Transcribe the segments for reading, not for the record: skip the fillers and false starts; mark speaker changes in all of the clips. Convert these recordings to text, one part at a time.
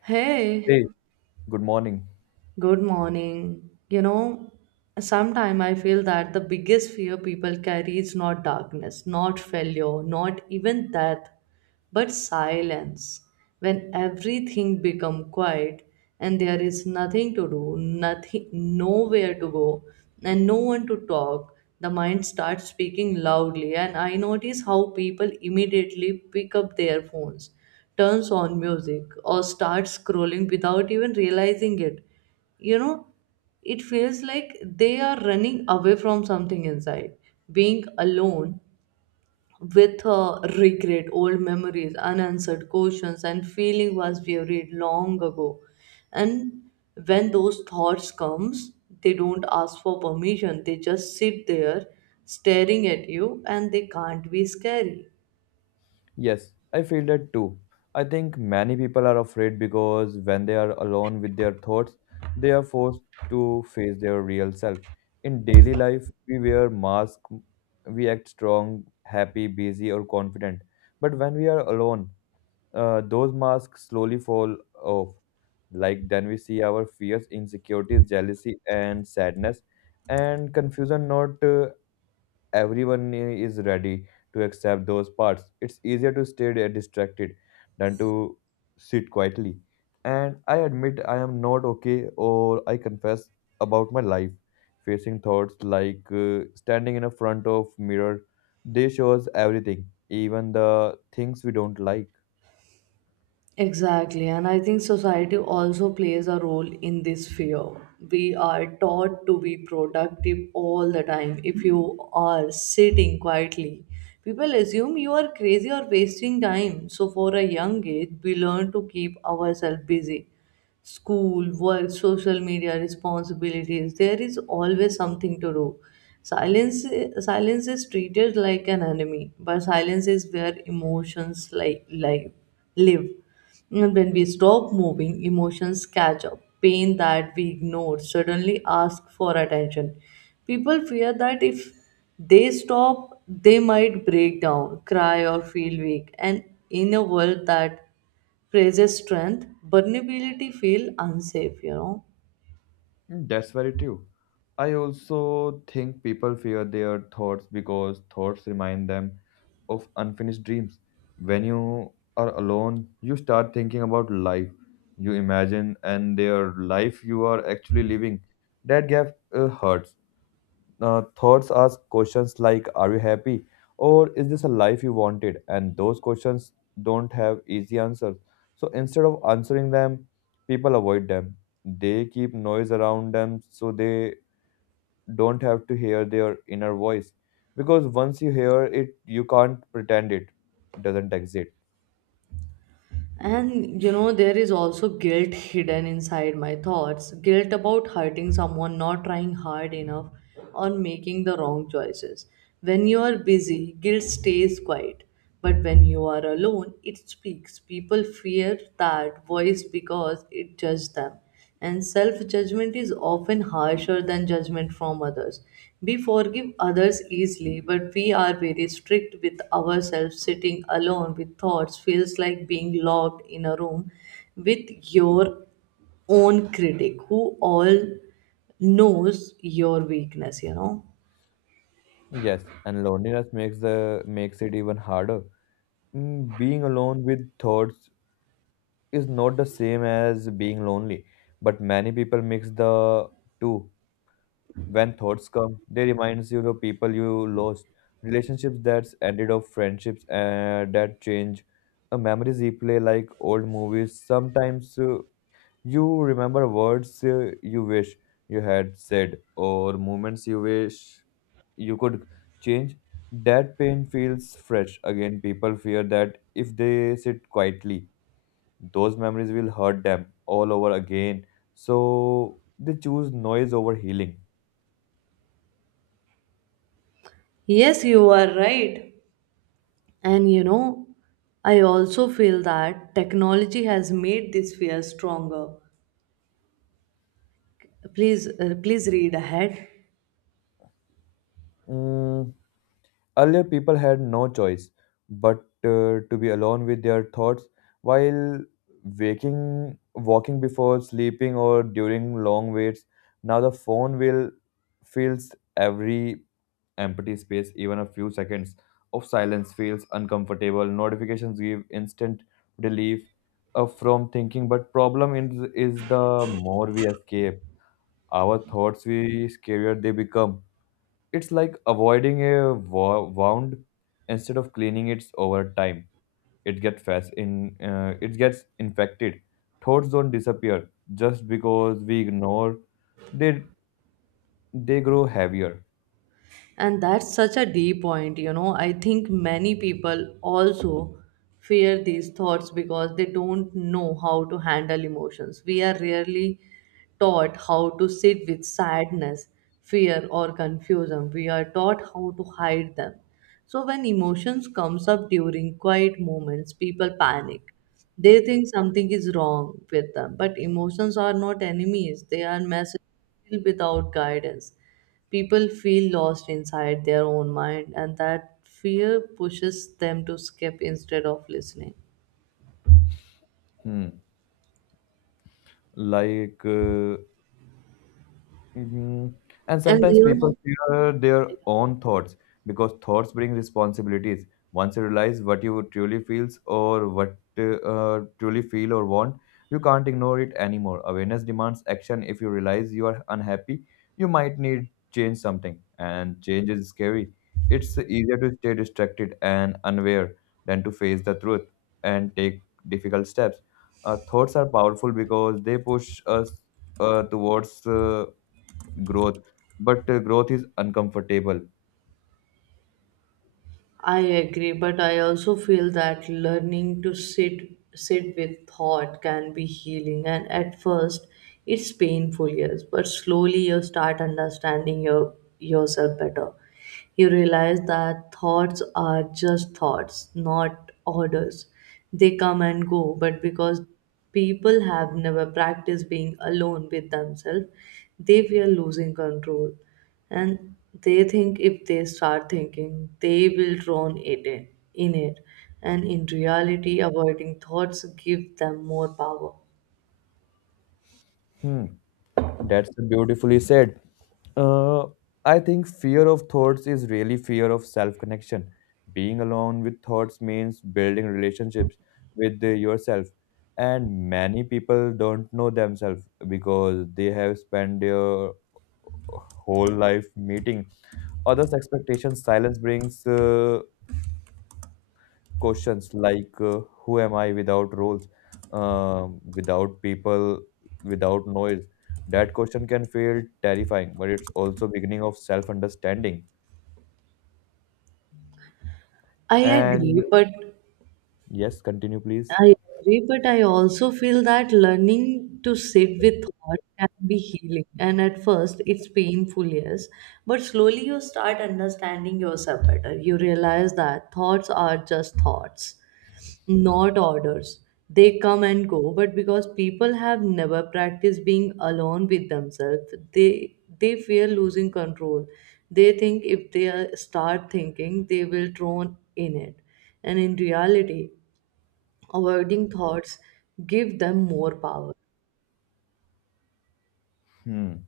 Speaker 1: Hey,
Speaker 2: Hey, good morning.
Speaker 1: good morning. You know, sometimes I feel that the biggest fear people carry is not darkness, not failure, not even death, but silence, when everything become quiet and there is nothing to do, nothing, nowhere to go, and no one to talk, the mind starts speaking loudly. And I notice how people immediately pick up their phones, turns on music, or starts scrolling without even realizing it. You know, it feels like they are running away from something inside. Being alone with regret, old memories, unanswered questions, and feeling was buried long ago. And when those thoughts comes, they don't ask for permission. They just sit there, staring at you, and they can't be scary.
Speaker 2: Yes, I feel that too. I think many people are afraid because when they are alone with their thoughts, they are forced to face their real self. In daily life, we wear masks, we act strong, happy, busy, or confident. But when we are alone, those masks slowly fall off. Like then we see our fears, insecurities, jealousy, and sadness, and confusion not everyone is ready to accept those parts. It's easier to stay distracted than to sit quietly. And I admit I am not okay, or I confess about my life, facing thoughts like standing in a front of mirror. They shows everything, even the things we don't like.
Speaker 1: Exactly, and I think society also plays a role in this fear. We are taught to be productive all the time. If you are sitting quietly, people assume you are crazy or wasting time. So, for a young age, we learn to keep ourselves busy school, work, social media, responsibilities. There is always something to do. Silence, silence is treated like an enemy, but silence is where emotions like live. And when we stop moving, emotions catch up. Pain that we ignore suddenly ask for attention. People fear that if they stop, they might break down, cry, or feel weak. And in a world that praises strength, vulnerability feel unsafe, you know.
Speaker 2: Mm, that's very true. I also think people fear their thoughts because thoughts remind them of unfinished dreams. When you are alone, you start thinking about life you imagine and their life you are actually living. That gap hurts. Thoughts ask questions like, are you happy or is this a life you wanted, and those questions don't have easy answers, so instead of answering them, people avoid them. They keep noise around them so they don't have to hear their inner voice, because once you hear it, you can't pretend it doesn't exist.
Speaker 1: And you know, there is also guilt hidden inside my thoughts guilt about hurting someone, not trying hard enough, or making the wrong choices. When you are busy, guilt stays quiet, but when you are alone, it speaks. People fear that voice because it judges them. And self judgment is often harsher than judgment from others. We forgive others easily, but we are very strict with ourselves. Sitting alone with thoughts feels like being locked in a room with your own critic who all knows your weakness, you know.
Speaker 2: Yes, and loneliness makes it even harder. Mm, being alone with thoughts is not the same as being lonely, but many people mix the two. When thoughts come, they reminds you the people you lost, relationships that's ended of friendships that change, a memories replay like old movies. Sometimes you remember words you wish you had said or moments you wish you could change. That pain feels fresh again. People fear that if they sit quietly, those memories will hurt them all over again. So they choose noise over healing.
Speaker 1: Yes, you are right. And you know, I also feel that technology has made this fear stronger. Please, please read ahead.
Speaker 2: Mm, earlier, people had no choice but to be alone with their thoughts while waking, walking, before sleeping, or during long waits. Now the phone will fills every empty space, even a few seconds of silence feels uncomfortable. Notifications give instant relief from thinking, but problem is the more we escape our thoughts, we scarier they become. It's like avoiding a wound instead of cleaning it over time. It gets fast in, it gets infected. Thoughts don't disappear just because we ignore. They they grow heavier.
Speaker 1: And that's such a deep point, you know. I think many people also fear these thoughts because they don't know how to handle emotions. We are rarely taught how to sit with sadness, fear, or confusion. We are taught how to hide them, so when emotions comes up during quiet moments, people panic. They think something is wrong with them, but emotions are not enemies. They are messages without guidance. People feel lost inside their own mind, and that fear pushes them to skip instead of listening.
Speaker 2: Hmm, like mhm. And
Speaker 1: And
Speaker 2: sometimes
Speaker 1: you
Speaker 2: people
Speaker 1: know,
Speaker 2: fear their own thoughts because thoughts bring responsibilities. Once you realize what you truly feel or want, you can't ignore it anymore. Awareness demands action. If you realize you are unhappy, you might need change something, and change is scary. It's easier to stay distracted and unaware than to face the truth and take difficult steps. Thoughts are powerful because they push us towards growth, but growth is uncomfortable.
Speaker 1: I agree, but I also feel that learning to sit with thought can be healing, and at first it's painful, yes, but slowly you start understanding yourself better. You realize that thoughts are just thoughts, not orders. They come and go, but because people have never practiced being alone with themselves, they fear losing control, and they think if they start thinking they will drown it in it, and in reality avoiding thoughts give them more power.
Speaker 2: Hmm, that's beautifully said. Uh, I think fear of thoughts is really fear of self connection. Being alone with thoughts means building relationships with yourself. And many people don't know themselves because they have spent their whole life meeting others' expectations. Silence brings questions like who am I, without roles, without people, without noise. That question can feel terrifying, but it's also beginning of self understanding.
Speaker 1: i
Speaker 2: And
Speaker 1: agree but
Speaker 2: yes, continue please.
Speaker 1: I agree, but I also feel that learning to sit with thought can be healing, and at first it's painful, yes, but slowly you start understanding yourself better. You realize that thoughts are just thoughts, not orders. They come and go, but because people have never practiced being alone with themselves, they fear losing control. They think if start thinking, they will drown in it. And in reality, avoiding thoughts give them more power.
Speaker 2: Hmm.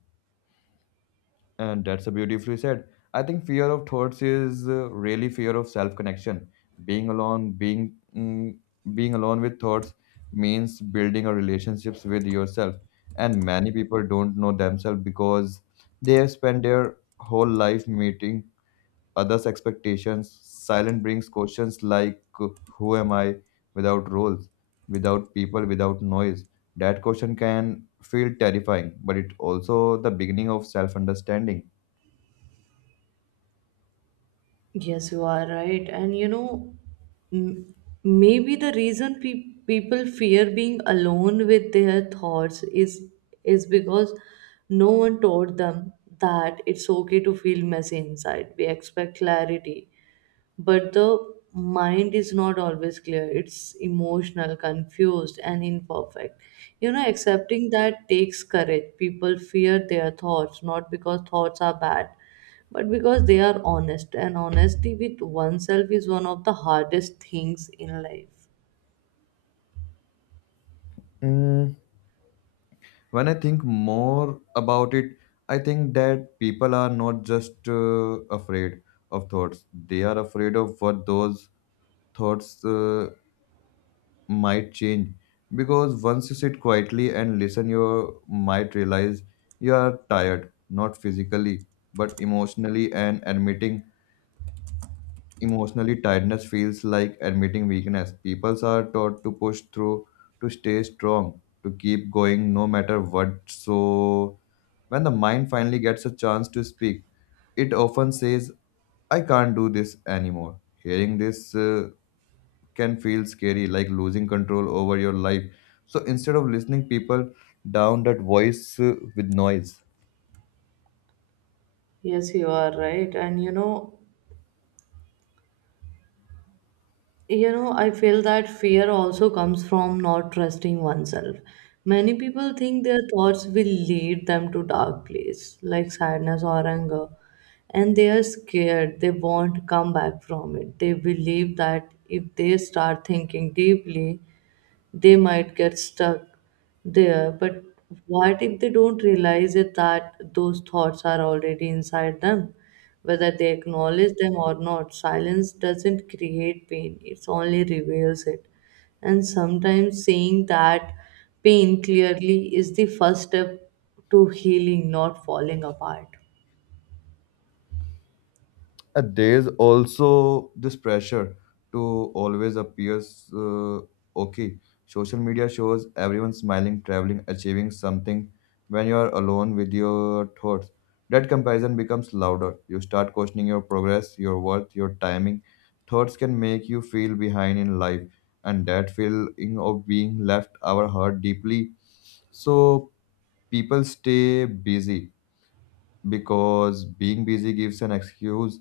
Speaker 2: And that's a beautifully said. I think fear of thoughts is really fear of self connection. Being alone, being mm, being alone with thoughts means building a relationships with yourself. And many people don't know themselves because they have spent their whole life meeting others' expectations. Silence brings questions like "Who am I?" Without roles, without people, without noise. That question can feel terrifying, but it's also the beginning of self understanding.
Speaker 1: Yes, you are right. And you know, m- maybe the reason people fear being alone with their thoughts is because no one taught them that it's okay to feel messy inside. We expect clarity, but the mind is not always clear. It's emotional, confused, and imperfect, you know. Accepting that takes courage. People fear their thoughts not because thoughts are bad, but because they are honest, and honesty with oneself is one of the hardest things in life.
Speaker 2: Mm, when I think more about it, I think that people are not just afraid of thoughts, they are afraid of what those thoughts might change. Because once you sit quietly and listen, you might realize you are tired, not physically, but emotionally, and admitting emotionally, tiredness feels like admitting weakness. People are taught to push through, to stay strong, to keep going no matter what. So, when the mind finally gets a chance to speak, it often says, I can't do this anymore. Hearing this can feel scary, like losing control over your life. So, instead of listening, people down that voice with noise.
Speaker 1: Yes, you are right. And you know, you know, I feel that fear also comes from not trusting oneself. Many people think their thoughts will lead them to dark place like sadness or anger, and they are scared they won't come back from it. They believe that if they start thinking deeply, they might get stuck there. But what if they don't realize it that those thoughts are already inside them? Whether they acknowledge them or not, silence doesn't create pain, it only reveals it. And sometimes saying that pain clearly is the first step to healing, not falling apart.
Speaker 2: There's also this pressure to always appear uh, okay. Social media shows everyone smiling, traveling, achieving something when you are alone with your thoughts. That comparison becomes louder. You start questioning your progress, your worth, your timing. Thoughts can make you feel behind in life, and that feeling of being left our heart deeply. So people stay busy because being busy gives an excuse.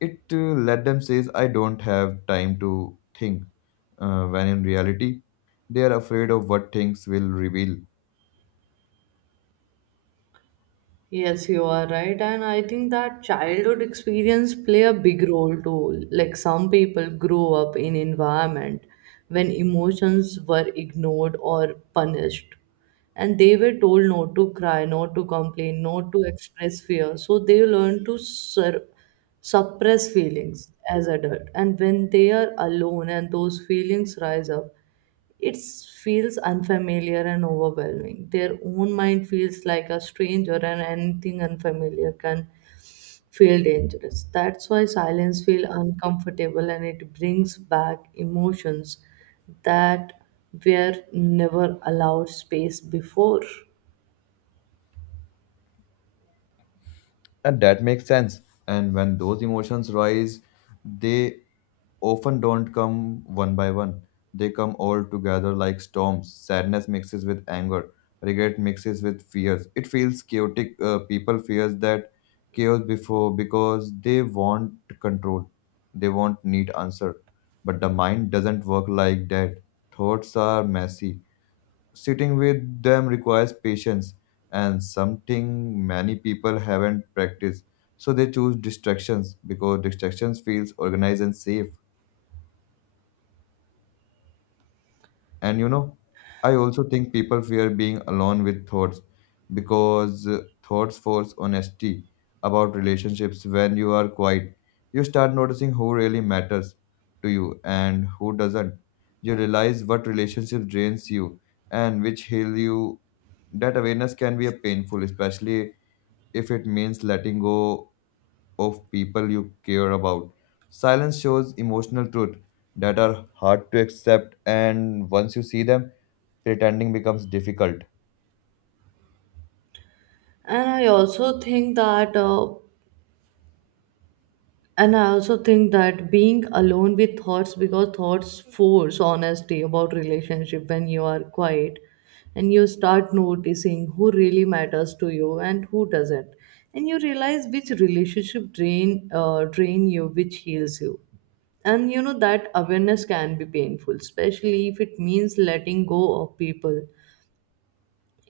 Speaker 2: It let them says, I don't have time to think when in reality they are afraid of what things will reveal.
Speaker 1: Yes, you are right. And I think that childhood experience play a big role too. Like some people grow up in environment when emotions were ignored or punished. And they were told not to cry, not to complain, not to express fear. So they learn to suppress feelings as adult. And when they are alone and those feelings rise up, it feels unfamiliar and overwhelming. Their own mind feels like a stranger, and anything unfamiliar can feel dangerous. That's why silence feels uncomfortable and it brings back emotions that were never allowed space before.
Speaker 2: And that makes sense. And when those emotions rise, they often don't come one by one. They come all together like storms. Sadness mixes with anger, regret mixes with fears. It feels chaotic. People fears that chaos before because they want control. They want neat answer, but the mind doesn't work like that. Thoughts are messy. Sitting with them requires patience and something many people haven't practiced. So they choose distractions because distractions feels organized and safe. And you know, I also think people fear being alone with thoughts because thoughts force honesty about relationships. When you are quiet, you start noticing who really matters to you and who doesn't. You realize what relationship drains you and which heal you. That awareness can be a painful, especially if it means letting go of people you care about. Silence shows emotional truth that are hard to accept, and once you see them, pretending becomes difficult.
Speaker 1: And I also think that. And I also think that being alone with thoughts because thoughts force honesty about relationship when you are quiet, and you start noticing who really matters to you and who doesn't. And you realize which relationship drain you, which heals you. And you know that awareness can be painful, especially if it means letting go of people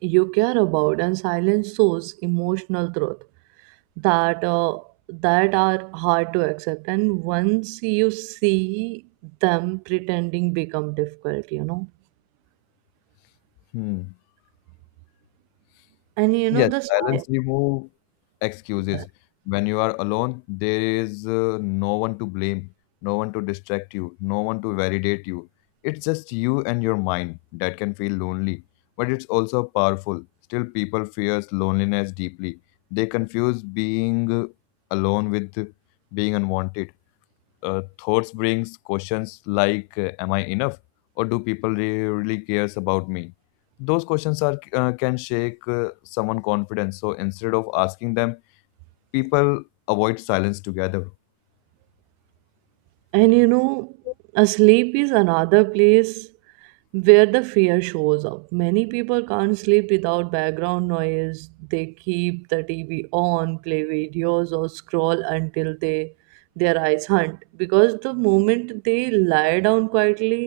Speaker 1: you care about, and silence shows emotional truth that that are hard to accept, and once you see them pretending become difficult, you know.
Speaker 2: Hmm.
Speaker 1: And you know
Speaker 2: Yes,
Speaker 1: the
Speaker 2: silence remove
Speaker 1: yeah.
Speaker 2: excuses. When you are alone, there is no one to blame, no one to distract you, no one to validate you. It's just you and your mind that can feel lonely, but it's also powerful. Still, people fears loneliness deeply. They confuse being alone with being unwanted. Thoughts brings questions like am I enough or do people really cares about me. Those questions are can shake someone confidence, so instead of asking them, people avoid silence together.
Speaker 1: And you know a sleep is another place where the fear shows up. Many people can't sleep without background noise. They keep the TV on, play videos, or scroll until they their eyes hunt, because the moment they lie down quietly,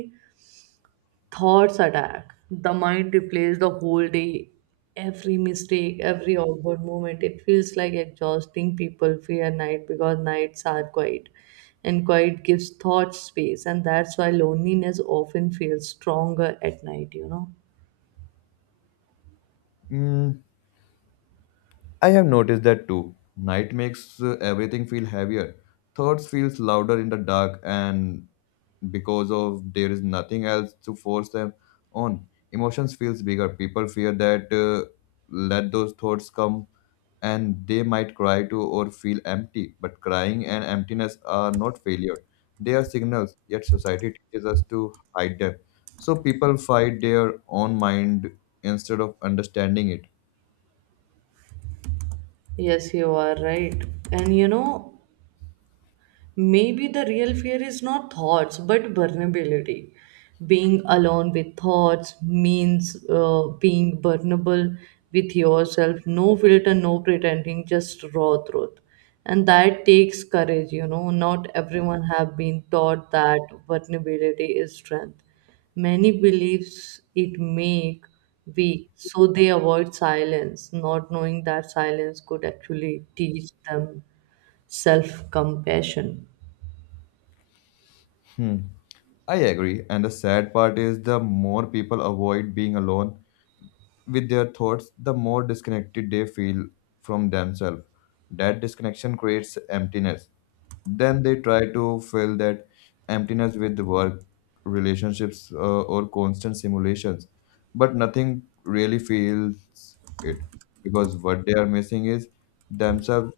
Speaker 1: thoughts attack. The mind replays the whole day, every mistake, every awkward moment. It feels like exhausting. People fear night because nights are quiet, and quiet gives thought space, and that's why loneliness often feels stronger at night, you know.
Speaker 2: Mm, I have noticed that too. Night makes everything feel heavier. Thoughts feels louder in the dark, and because of there is nothing else to force them on, emotions feels bigger. People fear that let those thoughts come and they might cry too or feel empty. But crying and emptiness are not failure, they are signals, yet society teaches us to hide them. So people fight their own mind instead of understanding it.
Speaker 1: Yes, you are right. And you know, maybe the real fear is not thoughts but vulnerability. Being alone with thoughts means being vulnerable with yourself. No filter, no pretending, just raw truth. And that takes courage, you know. Not everyone have been taught that vulnerability is strength. Many believes it make weak, so they avoid silence, not knowing that silence could actually teach them self compassion.
Speaker 2: Hmm. I agree, and the sad part is the more people avoid being alone with their thoughts, the more disconnected they feel from themselves. That disconnection creates emptiness. Then they try to fill that emptiness with work, relationships, or constant simulations. But nothing really feels it, because what they are missing is themselves.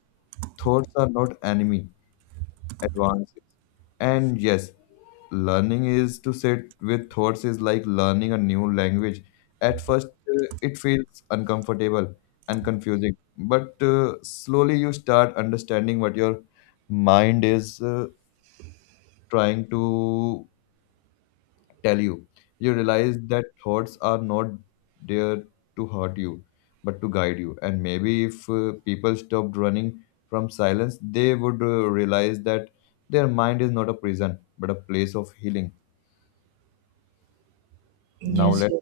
Speaker 2: Thoughts are not enemy, advances. And yes, learning is to sit with thoughts is like learning a new language. At first, it feels uncomfortable and confusing, but slowly you start understanding what your mind is trying to tell you. You realize that thoughts are not there to hurt you, but to guide you. And maybe if people stopped running from silence, they would realize that their mind is not a prison, but a place of healing. Now
Speaker 1: Yes,
Speaker 2: let's
Speaker 1: yes.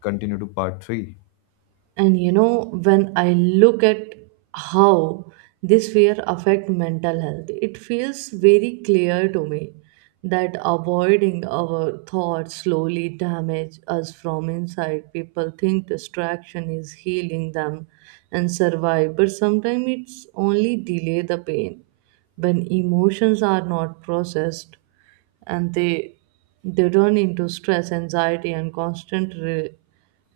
Speaker 2: continue to part three.
Speaker 1: And you know, when I look at how this fear affect mental health, it feels very clear to me that avoiding our thoughts slowly damage us from inside. People think distraction is healing them and survive, but sometimes it's only delay the pain. When emotions are not processed, and they run into stress, anxiety, and constant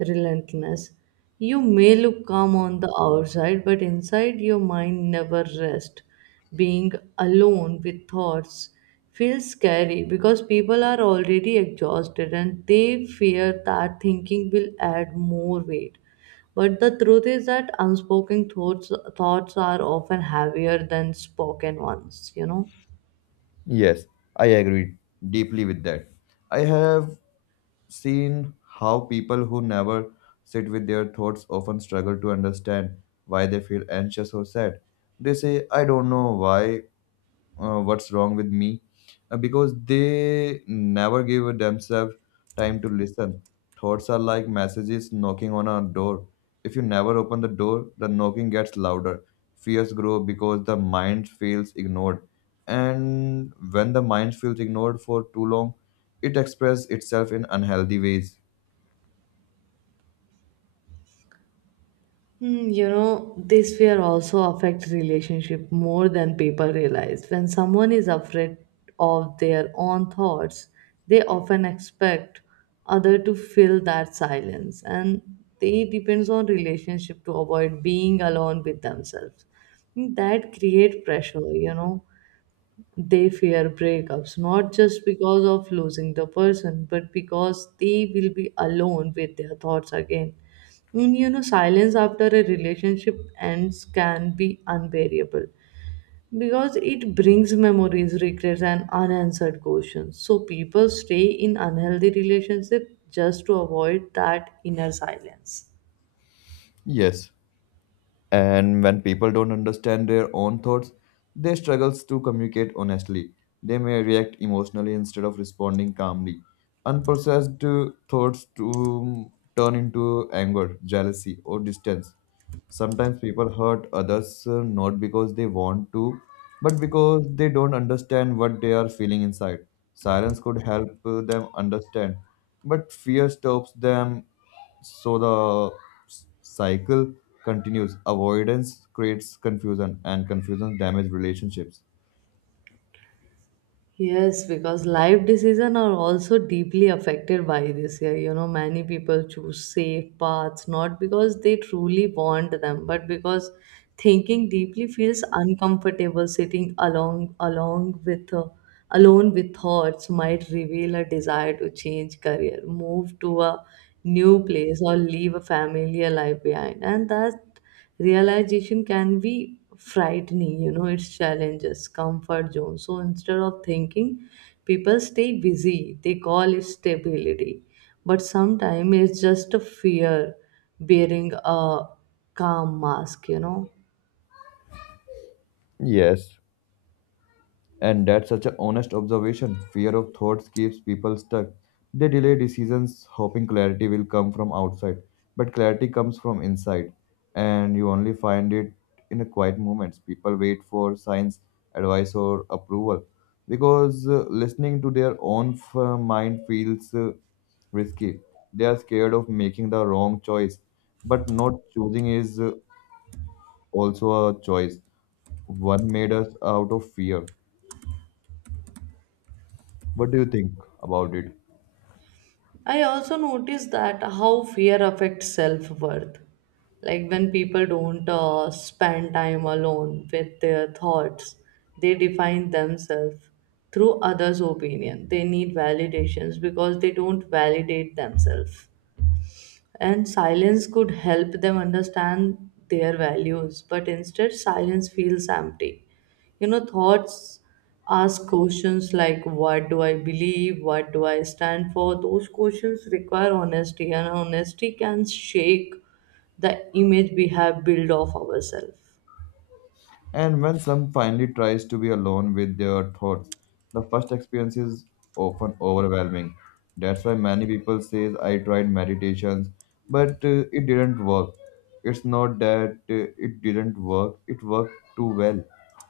Speaker 1: relentlessness. You may look calm on the outside, but inside your mind never rests. Being alone with thoughts feels scary because people are already exhausted and they fear that thinking will add more weight. But the truth is that unspoken thoughts thoughts are often heavier than spoken ones, you know.
Speaker 2: Yes, I agree deeply with that. I have seen how people who never sit with their thoughts often struggle to understand why they feel anxious or sad. They say, I don't know why, what's wrong with me, because they never give themselves time to listen. Thoughts are like messages knocking on a door. If you never open the door, the knocking gets louder. Fears grow because the mind feels ignored. And when the mind feels ignored for too long, it expresses itself in unhealthy ways.
Speaker 1: Hmm, you know, this fear also affects relationship more than people realize. When someone is afraid of their own thoughts, they often expect other to fill that silence, and they depends on relationship to avoid being alone with themselves. Hmm, that create pressure, you know. They fear breakups, not just because of losing the person, but because they will be alone with their thoughts again. And you know, silence after a relationship ends can be unbearable because it brings memories, regrets, and unanswered questions. So people stay in unhealthy relationships just to avoid that inner silence.
Speaker 2: Yes. And when people don't understand their own thoughts, they struggle to communicate honestly. They may react emotionally instead of responding calmly. Unprocessed thoughts to turn into anger, jealousy, or distance. Sometimes people hurt others not because they want to, but because they don't understand what they are feeling inside. Silence could help them understand, but fear stops them, so the cycle continues. Avoidance creates confusion, and confusion damages relationships.
Speaker 1: Yes, because life decisions are also deeply affected by this year. You know, many people choose safe paths not because they truly want them, but because thinking deeply feels uncomfortable. Sitting along along with alone with thoughts might reveal a desire to change career, move to a new place, or leave a familiar life behind, and that realization can be frightening, you know. It's challenges comfort zone, so instead of thinking people stay busy. They call it stability, but sometimes it's just a fear bearing a calm mask, you know.
Speaker 2: Yes, and that's such an honest observation. Fear of thoughts keeps people stuck. They delay decisions hoping clarity will come from outside. But clarity comes from inside. And you only find it in a quiet moments. People wait for signs, advice, or approval. Because listening to their own mind feels risky. They are scared of making the wrong choice. But not choosing is also a choice. One made us out of fear. What do you think about it?
Speaker 1: I also noticed that how fear affects self worth. Like when people don't spend time alone with their thoughts, they define themselves through others' opinion. They need validations because they don't validate themselves, and silence could help them understand their values, but instead silence feels empty, you know. Thoughts ask questions like what do I believe, what do I stand for. Those questions require honesty, and honesty can shake the image we have built of ourselves.
Speaker 2: And when some finally tries to be alone with their thoughts, the first experience is often overwhelming. That's why many people says I tried meditations, but it didn't work. It's not that it didn't work, it worked too well.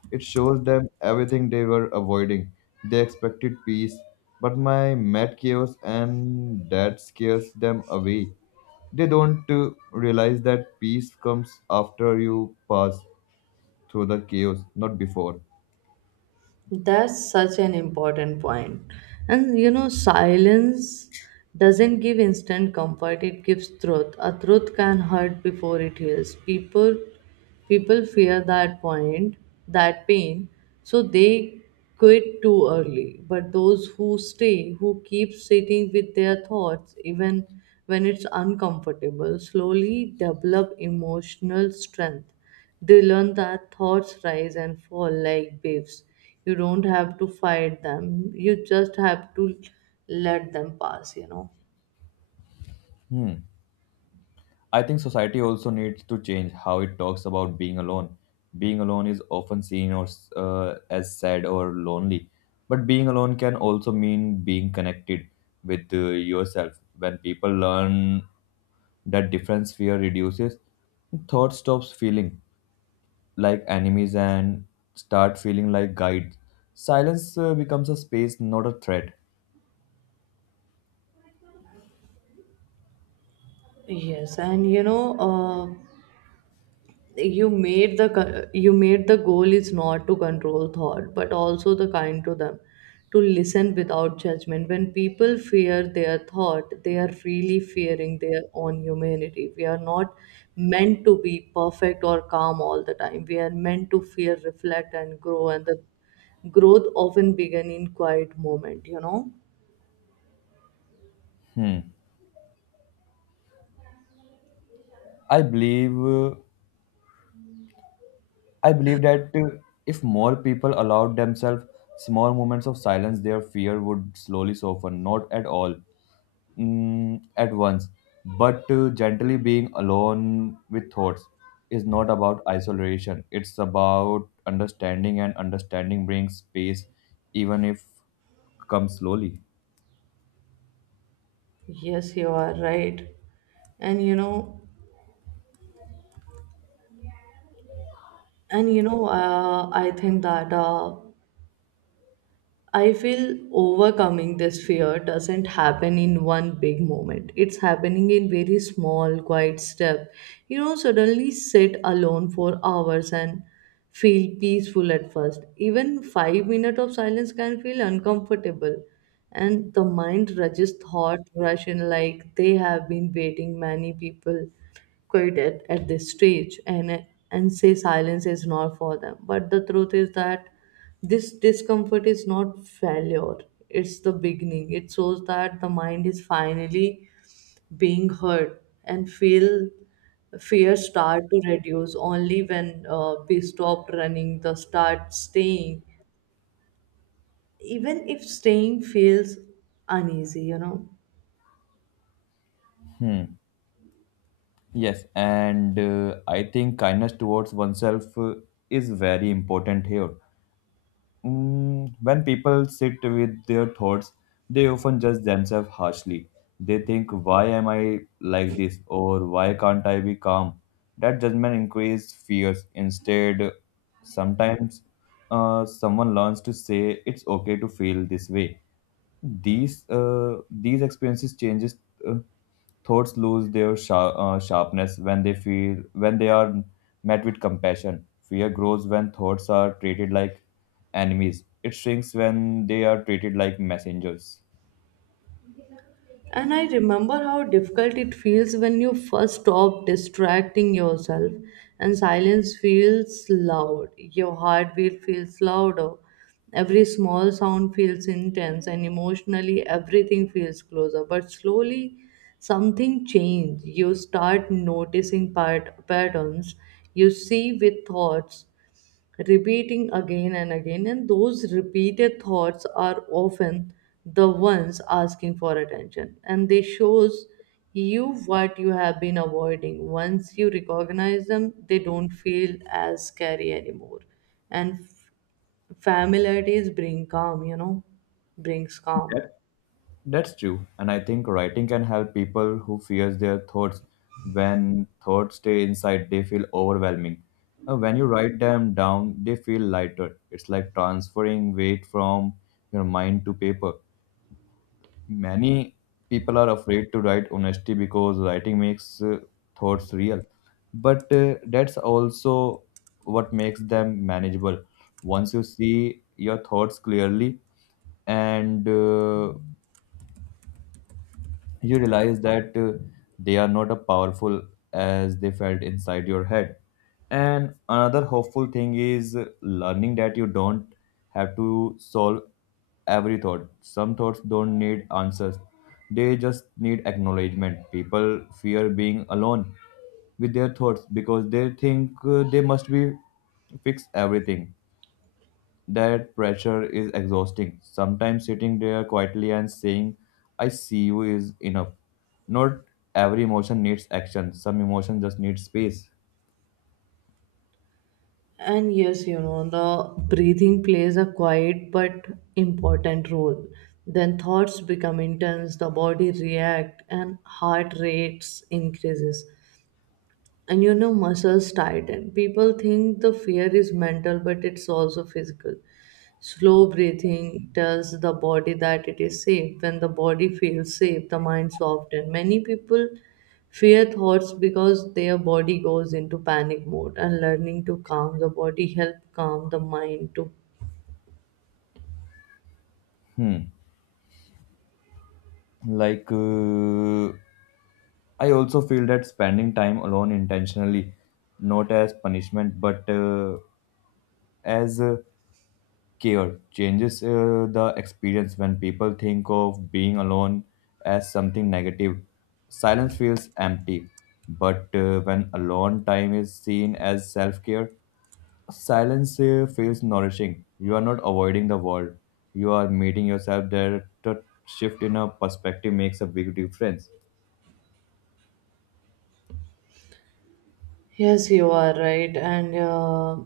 Speaker 2: It shows them everything they were avoiding. They expected peace, but my mad chaos and that scares them away. They don't realize that peace comes after you pass through the chaos, not before.
Speaker 1: That's such an important point. And you know, silence doesn't give instant comfort, it gives truth. A truth can hurt before it heals. People fear that point, that pain, so they quit too early. But those who stay, who keep sitting with their thoughts, even when it's uncomfortable, slowly develop emotional strength. They learn that thoughts rise and fall like waves. You don't have to fight them, you just have to let them pass,
Speaker 2: Hmm. I think society also needs to change how it talks about being alone. Being alone is often seen or as sad or lonely, but being alone can also mean being connected with yourself. When people learn that difference, fear reduces, thought stops feeling like enemies and start feeling like guides. Silence becomes a space, not a threat.
Speaker 1: Yes, and you know, you made you made the goal is not to control thought but also the kind to them, to listen without judgment. When people fear their thought they are really fearing their own humanity. We are not meant to be perfect or calm all the time. We are meant to fear, reflect and grow, and the growth often begin in quiet moment.
Speaker 2: Hmm. I believe uh, I believe that if more people allowed themselves small moments of silence, their fear would slowly soften. Not at all, at once, but gently being alone with thoughts is not about isolation. It's about understanding, and understanding brings space, even if comes slowly.
Speaker 1: Yes, you are right. And you know, and I think that I feel overcoming this fear doesn't happen in one big moment. It's happening in very small, quiet step. You know, suddenly sit alone for hours and feel peaceful at first. Even 5 minutes of silence can feel uncomfortable. And the mind rushes, thought rush in like they have been waiting. Many people quit at this stage, and say silence is not for them. But the truth is that this discomfort is not failure, it's the beginning. It shows that the mind is finally being heard and feel. Fear start to reduce only when we stop running, the start staying, even if staying feels uneasy.
Speaker 2: Hmm. Yes, and I think kindness towards oneself is very important here. When people sit with their thoughts, they often judge themselves harshly. They think, why am I like this? Or why can't I be calm? That judgment increases fears. Instead, sometimes someone learns to say, it's okay to feel this way. These experiences changes. Uh, Thoughts lose their sharpness when they feel when they are met with compassion. Fear grows when thoughts are treated like enemies. It shrinks when they are treated like messengers.
Speaker 1: And I remember how difficult it feels when you first stop distracting yourself and silence feels loud. Your heartbeat feels louder. Every small sound feels intense, and emotionally everything feels closer. But slowly something changes. You start noticing patterns, you see with thoughts repeating again and again, and those repeated thoughts are often the ones asking for attention, and they shows you what you have been avoiding. Once you recognize them, they don't feel as scary anymore, and familiarities bring calm. You know, brings calm.
Speaker 2: That, that's true, and I think writing can help people who fears their thoughts. When thoughts stay inside, they feel overwhelming. When you write them down, they feel lighter. It's like transferring weight from your mind to paper. Many people are afraid to write honesty because writing makes thoughts real. But that's also what makes them manageable. Once you see your thoughts clearly and you realize that they are not as powerful as they felt inside your head. And another hopeful thing is learning that you don't have to solve every thought. Some thoughts don't need answers, they just need acknowledgement. People fear being alone with their thoughts because they think they must be fix everything that pressure is exhausting. Sometimes sitting there quietly and saying, I see you is enough. Not every emotion needs action, some emotion just needs space.
Speaker 1: And yes, you know, the breathing plays a quiet but important role. Then thoughts become intense, the body react and heart rates increases, and you know, muscles tighten. People think the fear is mental but it's also physical. Slow breathing tells the body that it is safe. When the body feels safe the mind softens. Many people fear thoughts because their body goes into panic mode, and learning to calm the body help calm the mind too.
Speaker 2: Hmm. Like, I also feel that spending time alone intentionally, not as punishment, but as care changes the experience when people think of being alone as something negative, silence feels empty, but when alone time is seen as self-care, silence feels nourishing. You are not avoiding the world, you are meeting yourself there. The shift in a perspective makes a big difference.
Speaker 1: Yes, you are right. And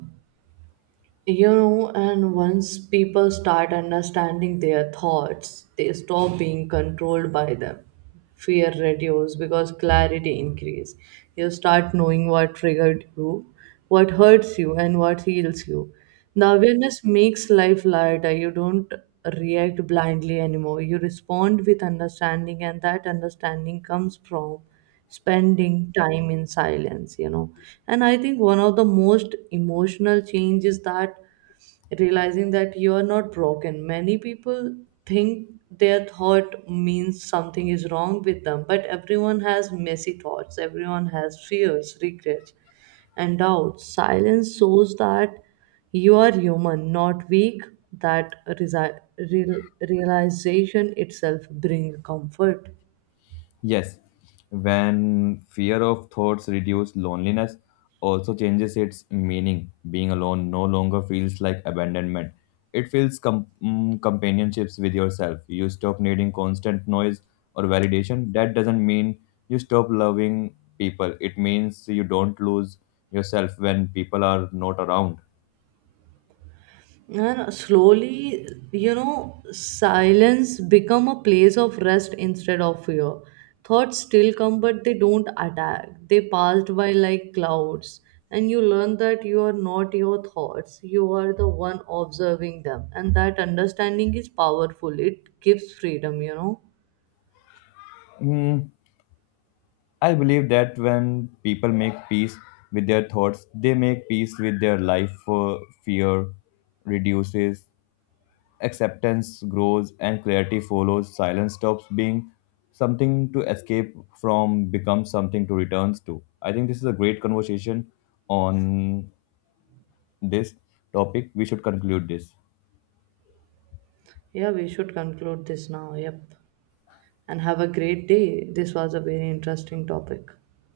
Speaker 1: you know, and once people start understanding their thoughts, they stop being controlled by them. Fear reduces because clarity increases. You start knowing what triggered you, what hurts you, and what heals you. The awareness makes life lighter. You don't react blindly anymore. You respond with understanding, and that understanding comes from spending time in silence. And I think one of the most emotional change is that realizing that you are not broken. Many people think their thought means something is wrong with them, but everyone has messy thoughts. Everyone has fears, regrets and doubts. Silence shows that you are human, not weak. That real- realization itself brings comfort.
Speaker 2: Yes, when fear of thoughts reduce loneliness also changes its meaning. Being alone no longer feels like abandonment. It feels companionships with yourself. You stop needing constant noise or validation. That doesn't mean you stop loving people. It means you don't lose yourself when people are not around.
Speaker 1: And slowly, you know, silence become a place of rest instead of fear. Thoughts still come, but they don't attack. They passed by like clouds. And you learn that you are not your thoughts. You are the one observing them. And that understanding is powerful. It gives freedom, you know.
Speaker 2: Hmm, I believe that when people make peace with their thoughts, they make peace with their life. For fear reduces, acceptance grows, and clarity follows. Silence stops being something to escape from, becomes something to returns to. I think this is a great conversation on this topic. We should conclude this.
Speaker 1: Yeah, we should conclude this now. Yep. And have a great day. This was a very interesting topic.